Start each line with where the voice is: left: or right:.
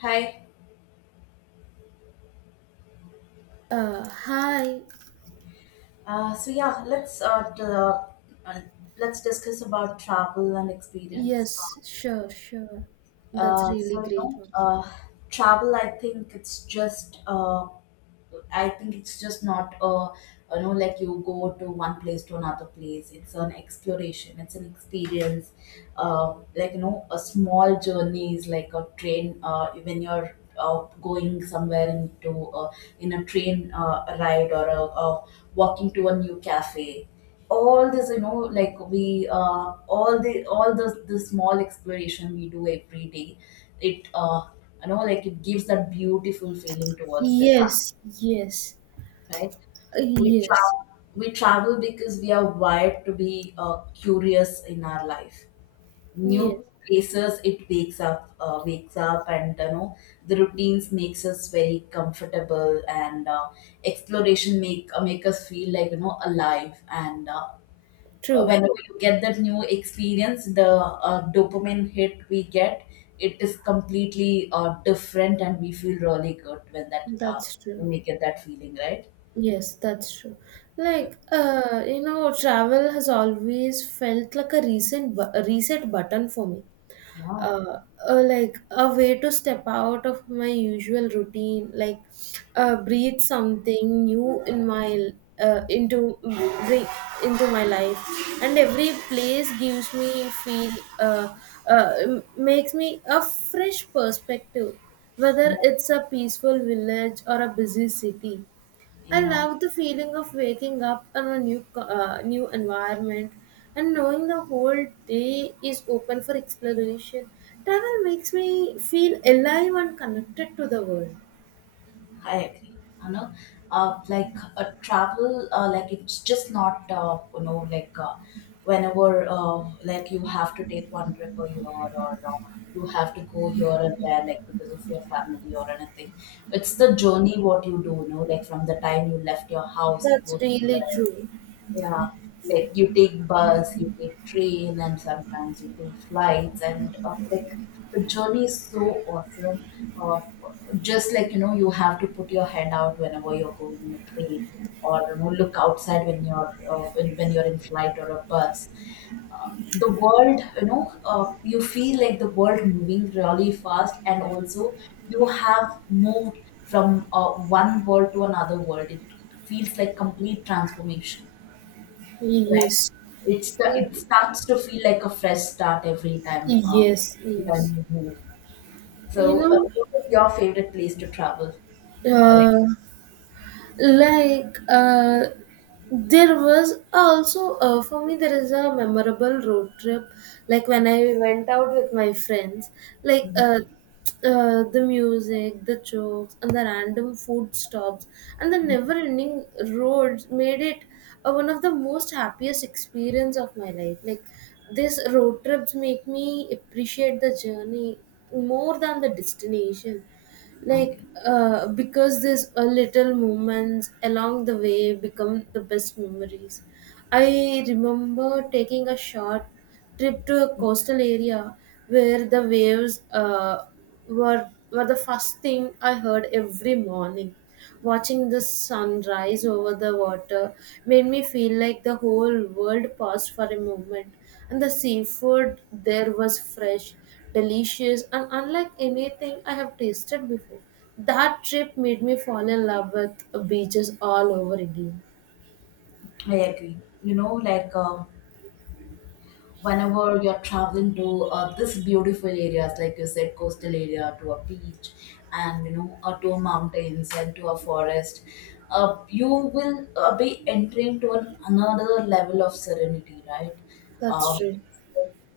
left: Hi.
right: Hi.
left: So yeah, uh, let's discuss about travel and experience.
right: Yes, sure, sure. That's
left: Uh,
right: really
left: so you
right: great
left: know,
right: one.
left: travel. I think it's just not a you know like you go to one place to another place. It's an exploration. It's an experience. Like you know, a small journey is like a train. When you're going somewhere into uh, in a train ride or a walking to a new cafe. All this, you know, like we all the small exploration we do every day. It you know like it gives that beautiful feeling towards the travel,
right: Yes, yes,
left: right? We
right: yes,
left: travel. We travel because we are wired to be curious in our life.
right: yes.
left: New places, it wakes up, and you know the routines makes us very comfortable, and exploration make us feel like you know alive. And
right: True.
left: whenever you get that new experience, the dopamine hit we get, it is completely different, and we feel really good when that
right: That's
left: when
right: true.
left: we get that feeling, right?
right: Yes, that's true. Like, travel has always felt like a recent a reset button for me.
left: Yeah.
right: uh, like a way to step out of my usual routine, like breathe something new in my into bring into my life, and every place gives me feel uh, makes me a fresh perspective, whether
left: Yeah,
right: it's a peaceful village or a busy city. I
left: yeah,
right: love the feeling of waking up in a new new environment, and knowing the whole day is open for exploration. Travel makes me feel alive and connected to the world.
left: I agree. You know, travel, like it's just not, you know, whenever, like you have to take one trip a year or you have to go here and there, like because of your family or anything. It's the journey what you do, you know, like from the time you left your house to
right: That's
left: go
right: really
left: somewhere.
right: true.
left: Yeah, like you take bus, you take train, and sometimes you take flights, and like the journey is so awesome. Uh, just like you know, you have to put your head out whenever you're going in the train, or you know, look outside when when you're in flight or a bus. The world, you know, you feel like the world moving really fast, and also you have moved from one world to another world. It feels like complete transformation. Right.
right: Yes.
left: It's the it starts to feel like a fresh start
right: Yes,
left: every
right: yes.
left: time you move.
right: You
left: So,
right: know,
left: what is your favorite place to travel? Or like,
right: uh, like there was also for me there is a memorable road trip, like when I went out with my friends, like
left: mhm.
right: the music, the jokes, and the random food stops, and the never ending roads made it one of the most happiest experience of my life, like these road trips make me appreciate the journey more than the destination.
left: I
right: Like
left: agree.
right: because these little moments along the way become the best memories. I remember taking a short trip to a coastal area where the waves were the first thing I heard every morning. Watching the sunrise over the water made me feel like the whole world paused for a moment, and the seafood there was fresh, delicious, and unlike anything I have tasted before. That trip made me fall in love with beaches all over again.
left: I agree. You know, whenever you're traveling to this beautiful areas like you said coastal area to a beach and you know to mountains and to a forest, you will be entering to another level of serenity, right?
right: That's
left: uh,
right: true.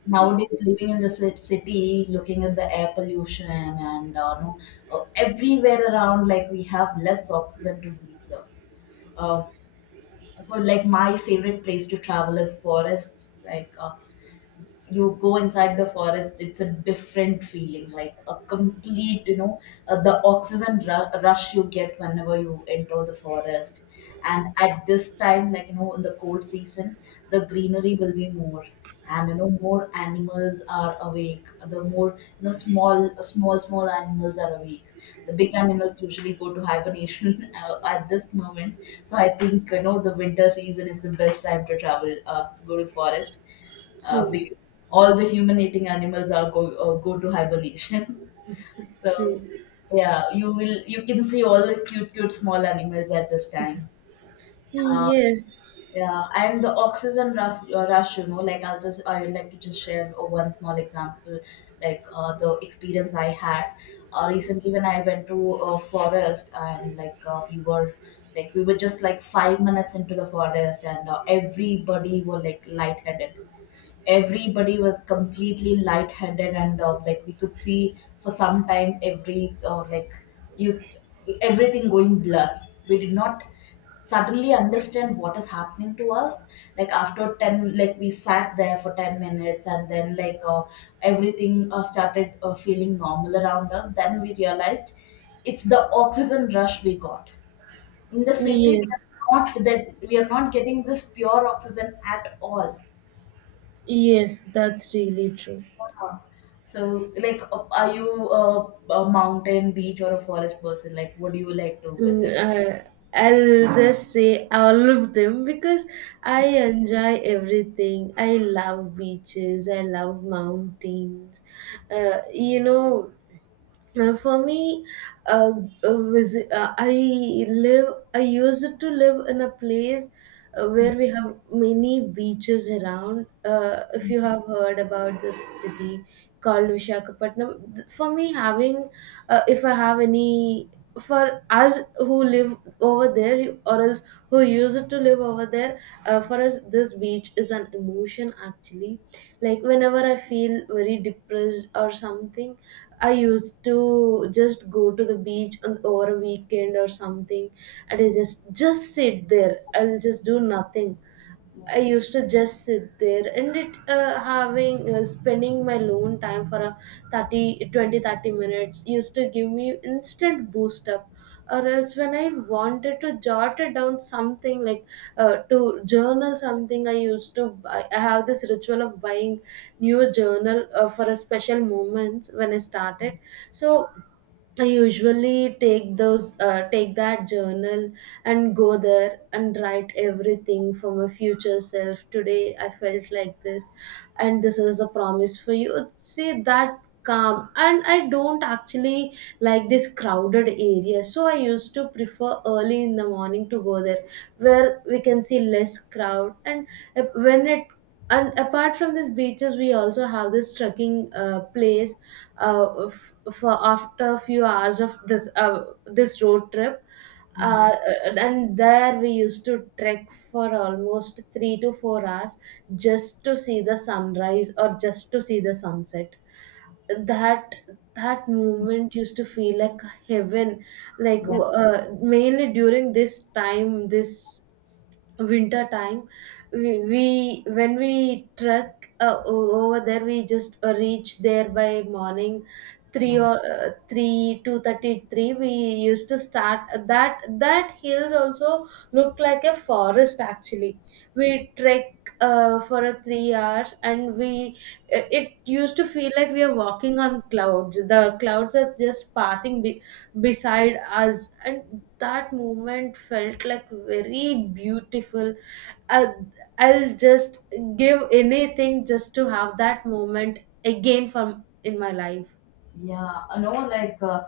left: nowadays living in the city looking at the air pollution and no, everywhere around like we have less oxygen to breathe here. Uh, so like my favorite place to travel is forests, you go inside the forest it's a different feeling like a complete you know, the oxygen rush you get whenever you enter the forest, and at this time like you know in the cold season the greenery will be more, and you know more animals are awake, the more you know small animals are awake. The big animals usually go to hibernation at this moment. So I think you know the winter season is the best time to travel, go to forest,
right: True.
left: because all the human eating animals are go to hibernation. So
right: True.
left: yeah, you can see all the cute small animals at this time. Uh,
right: Yes,
left: yeah, and the oxygen rush, you know, I would like to just share one small example, the experience I had recently when I went to a forest, and like we were just like 5 minutes into the forest, and everybody were like lightheaded. Everybody was completely lightheaded, and like we could see for some time every like you everything going blur. We did not suddenly understand what is happening to us. Like after 10 like we sat there for 10 minutes, and then everything started feeling normal around us, then we realized it's the oxygen rush we got. In the city we
right: yes,
left: are, not that we are not getting this pure oxygen at all.
right: yes, that's really true.
left: Yeah. So, like, are you a mountain, beach, or a forest person? Like, what do you like to
right: Mm,
left: visit?
right: uh, I'll just say all of them because I enjoy everything. I love beaches, I love mountains. Uh, you know, for me, uh, I live. I used to live in a place where we have many beaches around. If you have heard about this city called Vishakhapatnam, for me, having if I have any, for us who live over there, or else who used to live over there, for us this beach is an emotion, actually, like whenever I feel very depressed or something, I used to just go to the beach on over a weekend or something, and I just sit there. I'll just do nothing. I
left: Yeah.
right: used to just sit there, and it having spending my alone time for a thirty, 20-30 minutes used to give me instant boost up, or else when I wanted to jot it down something, like to journal something, I used to, I have this ritual of buying new journal for a special moments when I started. So I usually take those take that journal and go there and write everything for my future self. Today I felt like this, and this is a promise for you. See that calm, and I don't actually like this crowded area, so I used to prefer early in the morning to go there, where we can see less crowd, and when it. And apart from these beaches, we also have this trekking place, for after a few hours of this road trip, and there we used to trek for almost 3 to 4 hours, just to see the sunrise or just to see the sunset. That that moment used to feel like heaven. Like
left: Yeah.
right: mainly during this time, this winter time, we when we trek over there, we just reach there by morning 3,
left: Yeah.
right: or 3, two thirty three. We used to start. That hills also look like a forest, actually. We trek for a 3 hours, and we it used to feel like we are walking on clouds. The clouds are just passing beside us, and that moment felt like very beautiful. I, I'll just give anything just to have that moment again from in my life.
left: Yeah, I know, like, uh,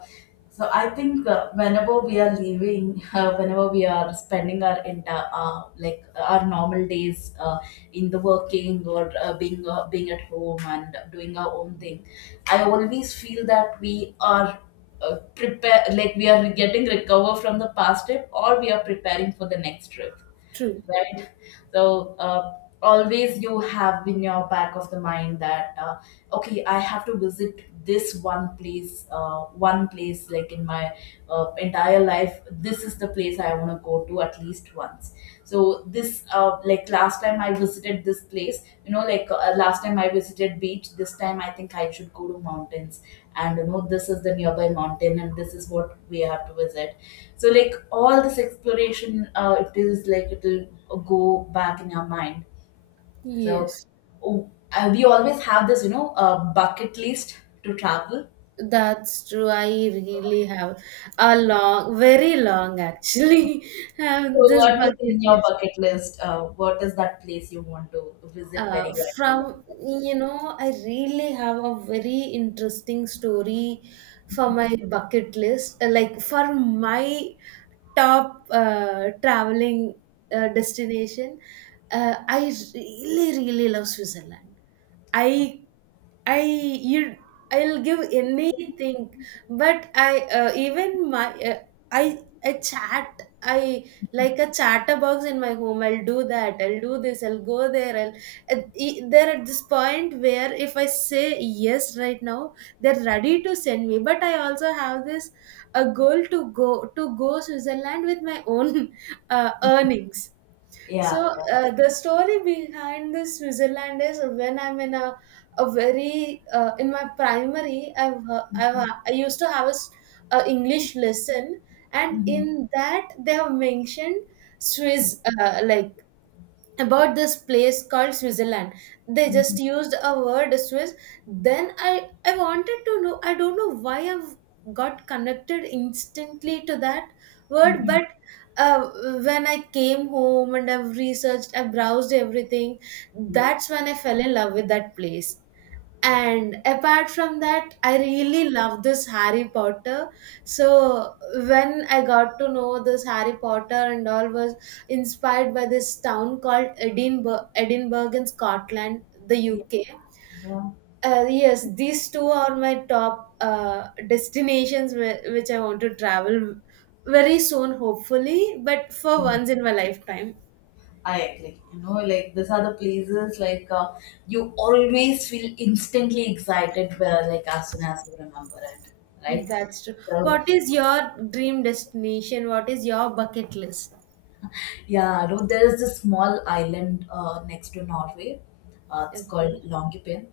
left: so I think whenever we are leaving, whenever we are spending our entire, our normal days in the working or being at home and doing our own thing, I always feel that we are we are getting recover from the past trip or we are preparing for the next trip,
right: True.
left: right? So always you have in your back of the mind that okay, I have to visit this one place like in my entire life. This is the place I want to go to at least once. So this like last time I visited this place, you know, last time I visited beach. This time I think I should go to mountains, and you know, this is the nearby mountain, and this is what we have to visit. So like all this exploration, it is like it'll go back in your mind. So
right: Yes.
left: oh, we always have this, you know, bucket list to travel.
right: That's true. I really have a long, very long, actually,
left: So
right: have this
left: what is
right: bucket
left: in your
right: list.
left: bucket list? What is that place you want to visit
right: Uh,
left: very badly?
right: from
left: Like,
right: You know, I really have a very interesting story for my bucket list. Like for my top traveling destination, I really love Switzerland. i I you I'll give anything, but I even my I like a chatterbox in my home. I'll do that. I'll do this. I'll go there. They're at this point where if I say yes right now, they're ready to send me, but I also have this a goal to go Switzerland with my own earnings. So
left: yeah, yeah.
right: the story behind this Switzerland is when I'm in a very in my primary,
left: Mhm,
right: I used to have a english lesson, and
left: mhm,
right: in that they have mentioned Swiss, like about this place called Switzerland. They just
left: mhm,
right: used a word Swiss. Then I wanted to know. I don't know why I've got connected instantly to that word,
left: mhm,
right: but uh, when I came home and I've researched, I browsed everything.
left: mhm.
right: That's when I fell in love with that place.
left: Yeah,
right: And apart from that, I really love this Harry Potter. So when I got to know this Harry Potter and all was inspired by this town called Edinburgh, Edinburgh in Scotland, the
left: yeah,
right: UK.
left: yeah,
right: Yes, these two are my top destinations which I want to travel very soon, hopefully, but for
left: yeah.
right: once in my lifetime.
left: I agree. You know, like these are the places you always feel instantly excited where like as soon as you remember it, right?
right: That's true.
left: So
right: What is your dream destination? What is your bucket list?
left: yeah, no, there is this small island next to Norway. It's called
right: Okay.
left: Longyearbyen.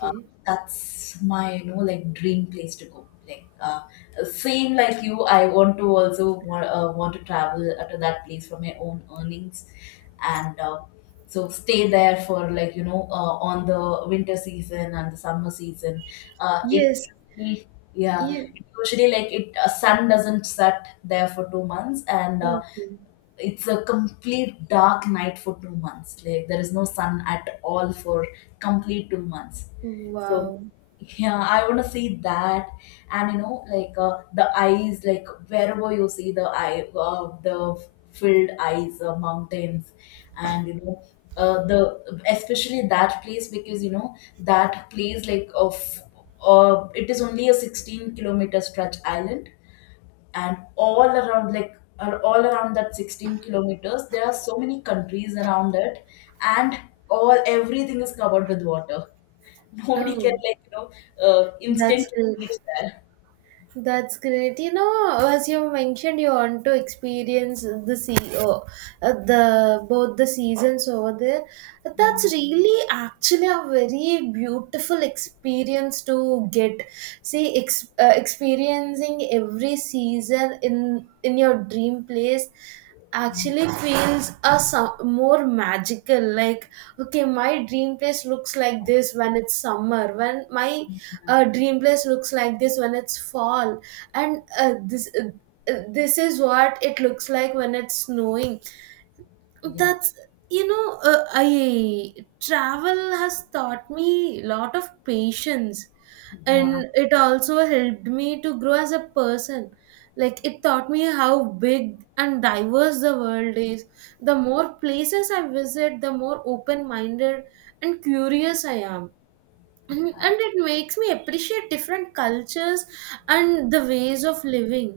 left: uh, that's my you know like dream place to go, same like you, I want to want to travel to that place from my own earnings, and so stay there for like you know on the winter season and the summer season. It
right: Yes.
left: Yeah,
right: Yeah.
left: it usually like it sun doesn't set there for 2 months, and
right: Okay.
left: it's a complete dark night for 2 months. Like there is no sun at all for complete 2 months. So
right: Wow.
left: yeah, I want to see that, and you know, the eyes, like wherever you see the eye, the filled eyes, mountains, and you know. The especially that place because you know that place like of it is only a 16-kilometer stretch island, and all around like are all around that 16 kilometers there are so many countries around it, and all everything is covered with water. Nobody can
right: Oh,
left: like you know
right: that's
left: instantly
right: good.
left: reach there.
right: That's great. You know, as you mentioned, you want to experience the the both the seasons over there.
left: Yeah.
right: That's really actually a very beautiful experience to get. See, experiencing every season in your dream place actually feels more magical. Like, okay, my dream place looks like this when it's summer, when my
left: Yeah.
right: a dream place looks like this when it's fall, and this is what it looks like when it's snowing.
left: Yeah.
right: That's, you know I travel has taught me lot of patience,
left: Yeah.
right: and it also helped me to grow as a person. Like it taught me how big and diverse the world is. The more places I visit, the more open minded and curious I am, and it makes me appreciate different cultures and the ways of living,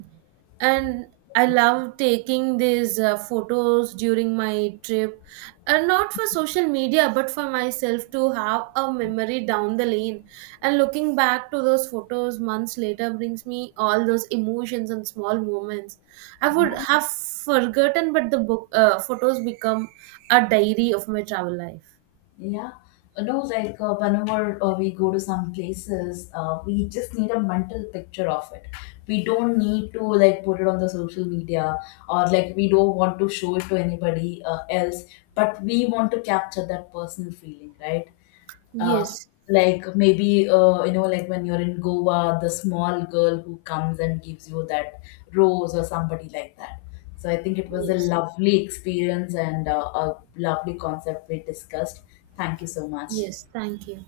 right: and I love taking these photos during my trip, and not for social media but for myself to have a memory down the lane. And looking back to those photos months later brings me all those emotions and small moments I
left: Yeah.
right: would have forgotten, but the book photos become a diary of my travel life.
left: Yeah. No, whenever we go to some places, we just need a mental picture of it. We don't need to like put it on the social media, or like we don't want to show it to anybody else, but we want to capture that personal feeling, right? Uh,
right: Yes.
left: like maybe you know like when you're in goa the small girl who comes and gives you that rose or somebody like that. So I think it was a
right: yes
left: lovely experience, and a lovely concept we discussed. Thank you so much.
right: Yes, thank you.